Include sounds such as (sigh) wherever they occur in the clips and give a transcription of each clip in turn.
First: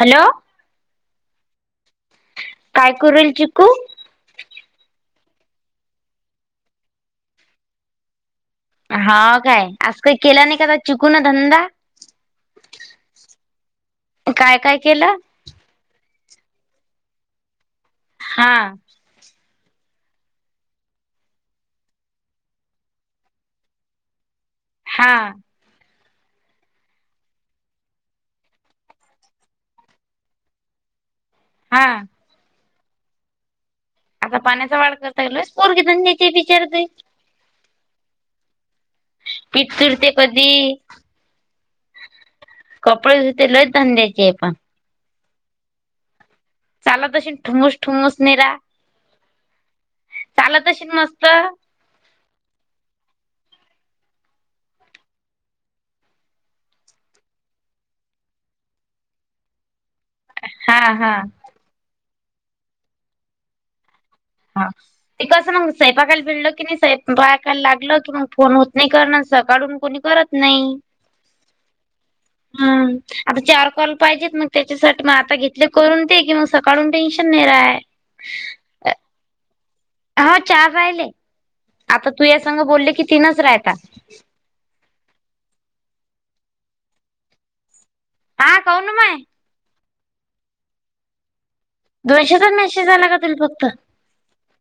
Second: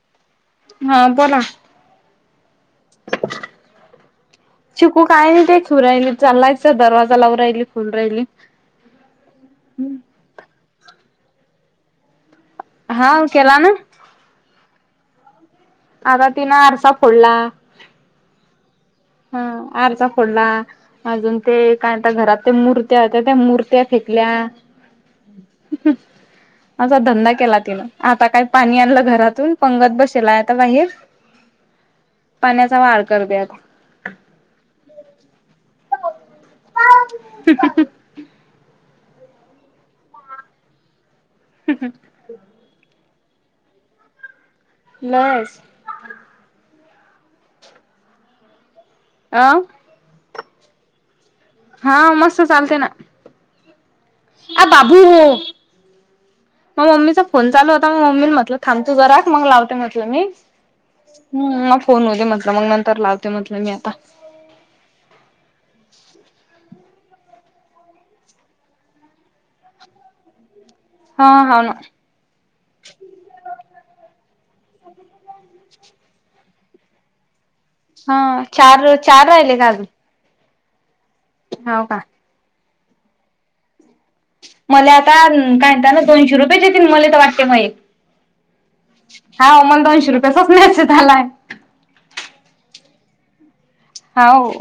Hello. हां बोला काय करूल चिकू? चिकू काय नाही ते खेळू राहिले चाललायच दरवाजा लावू राहिली खेळून राहिली हाव काय आज कायी केला नायी का चिकु न धंदा? हाव केला ना! काय काय केलं? आता तिनं आरसा फोडला. हां. हां आरसा फोडला. अजून ते काय त्या घरात ते मूर्त्या होत्या त्या मूर्त्या फेकल्या. हां. असा धंदा केला तिनं आता काय पाणी आणलं घरातून पंगत बसेल आता बाहेर. हां. पाण्याचा वाढ करत्यात. आता पाण्याचा वाढ करतोय पोरगी धंदाची आहे बिचारे ताई. (inaudible) पिठ सुरते कधी (inaudible) कपडे धुते लय धंद्याची आहे पण. लय आहेस. चालत अशी ठुमस ठुमस मीरा. आं. चालत अशील मस्त. हां मस्त चालते ना. आप बाबू हो. मग मम्मीचा फोन चालू होता मग मम्मीला म्हटलं थांब तू जरा मग लावते म्हटलं मी. हां हां. हम्म हा फोन होऊदे म्हटलं मग नंतर लावते म्हटलं मी आता. हां. ते कसं ना स्वायंपाकायला भिडल की नाही स्वायंपाकाले लागलं की मग फोन होत नाही करण सकाळून कोणी करत नाही. हां हाव ना. (inaudible) हम्म आता चार कॉल पाहिजेत मग त्याच्यासाठी मग आता घेतले करून ते की मग सकाळून टेन्शन नाही राय. हां चारच चार राहिलेत अजून? हां चार राहिले. हाव का? तूया संग बोलले की तीनच रायेता. मला आता काढताना दोनशे रुपयेच येतील मला तर वाटते मये. हां कौनू माये? हाव मला दोनशे रुपयचाच मेसेज आलाय. दोनशेचाच मेसेज आला का तुला फक्त? हाव.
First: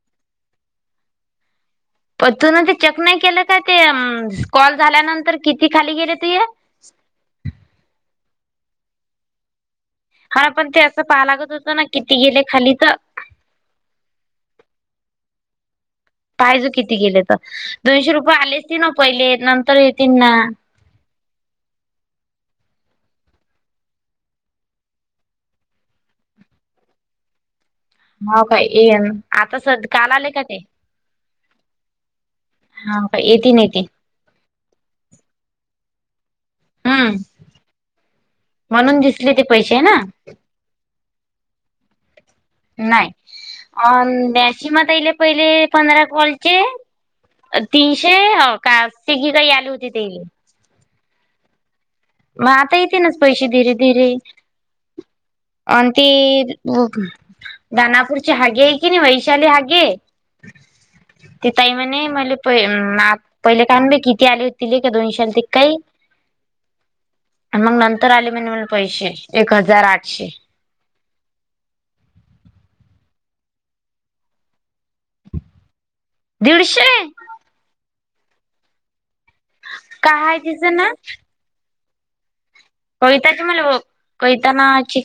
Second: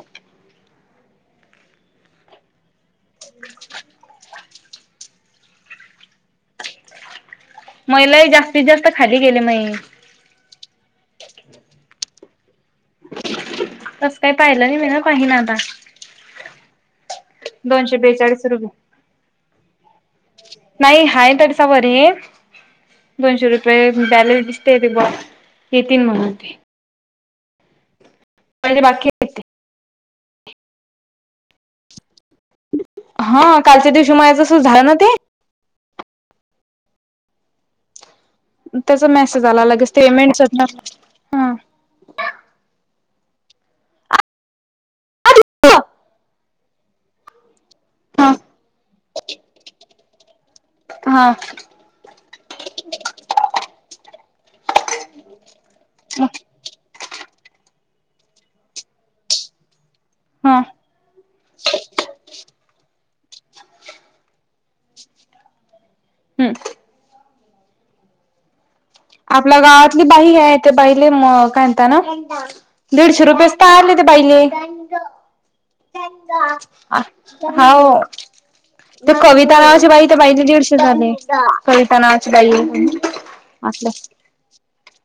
पण तूने ते चेक नाही केलं का ते अ? कॉल झाल्यानंतर किती खाली गेले तूये? माये लई जास्तीत जास्त खाली गेले माये. हां पण ते असं पहा लागत होतं ना किती गेले खाली तर. तस काही पाहिलं नाही मी न पाहीन आता. पाहाय जो किती गेले तर दोनशे रुपये आले असतील ना पहिले नंतर येतील ना. नाही आहे तडीसा वर ये. दोनशे रुपये बॅलन्स दिसते तेे ब येतील म्हणून ते. हो काय पहिले येन बाकी आहेत ते आता स काल आले का ते? हा का हां येतील येतील कालच्या दिवशी माझं तसंच झालं ना ते. हम्म. म्हणून त्याचा दिसले ते मेसेज आला पैसे लगेच ना पेमेंट च असणार हां. नाही, अ (unintelligible) पहिले हा पंधरा कॉलचे तीनशे हा का ती जी काही आली होती ती हा. मग आता येतील ना पैशे धीरे धीरे. अन् ती दानापूरची हागे आहे की नाही, वैशाली हागे हा. ती तई म्हणे मले प पहिले कान ब किती आले हो ते का दोनशे आलते काही हम्म मग नंतर आले म्हणे म पैशे एक आपल्या हजार गावातली आठशे. बाई आहे ते बाईले म काय म्हणता ना, दीडशे रुपयेच त आले ते बाईले. दीडशे? हाव. ते कविता नावाच्या बाई त्या काय बाईला तिचं दीडशेच ना आले. कविता नावाची बाई आहे कविताची मला आपलं कविता नावाची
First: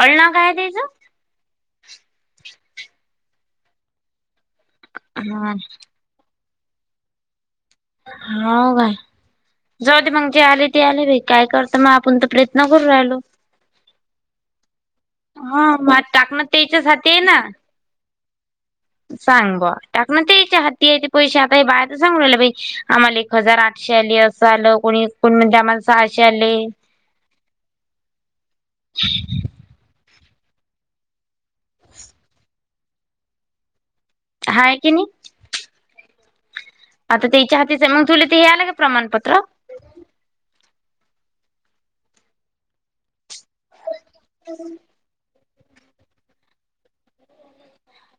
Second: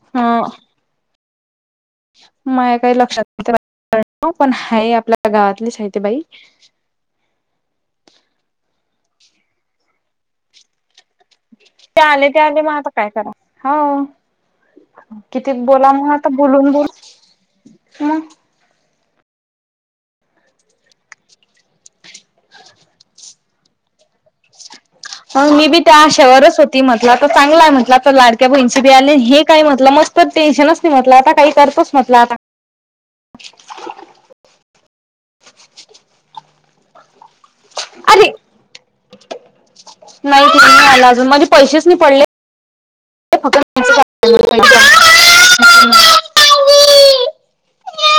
अडनाव हा. काय त्याचं माया काही लक्षात नाही, पण हाय आपल्या हा गावातलीच हाय ती बाई. हाव काय? जाऊ दे मग, जे आले ते आले बाई. काय करता मग ते आपण तर आले ते आले प्रयत्न मग करू आता काय राहिलो. करा हो किती हा बोला म मग आता टाकणं बोलून बोल त्याच्यासाठी आहे ना. मग सांग बॉ टाकन त्यांच्या हाती आहे ते पैसे. आता हे बाया त सांगून राहिल्या बाई. आम्हाला एक हजार आठशे आली असं आलं. कोणी कोणी मग म्हणते मी बी आम्हाला त्या सहाशे आले आशयावरच होती म्हटलं तर, चांगला आहे म्हटलं तर लाडक्या बहीणीचे बी आले. हे काही म्हटलं मग तर टेनशनच नाही म्हटलं. आता काही करतोच म्हटलं आता. (inaudible) हाय की ने. आता ते त्यांच्या हाती मग तुले अरे ते हे आला का प्रमाणपत्र? नाही ती नाही आला अजून, माझे पैसेच नाही पडले. फक्त (unintelligible)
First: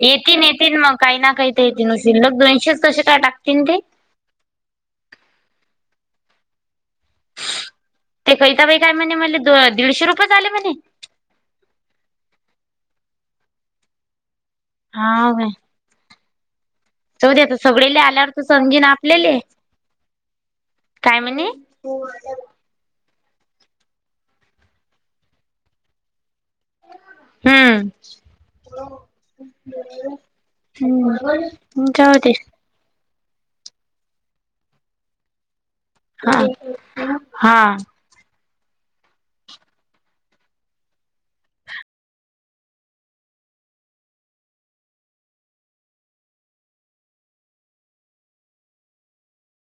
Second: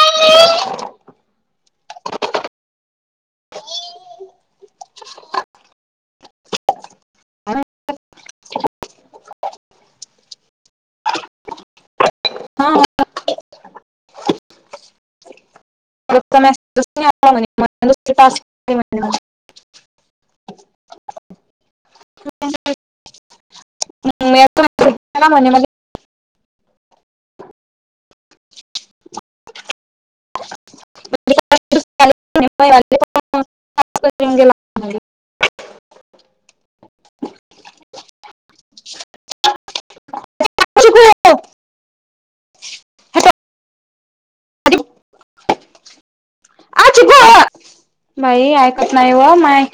येतील येतील मग काही ना काही तर येतील. नुसते शिल्लक दोनशेच कसे काय टाकतील ते? ते कविता बाई काय म्हणे. मला दीडशे रुपयेच आले म्हणे? हाव का? (unintelligible) जाऊदे आता. सगडेला आल्यावर त समजीन आपल्याले काय म्हणे? (unintelligible) मी म्हणे हम्म. हम्म, मग काय होते? (unintelligible) हां हां. बाई ऐकत नाही व माय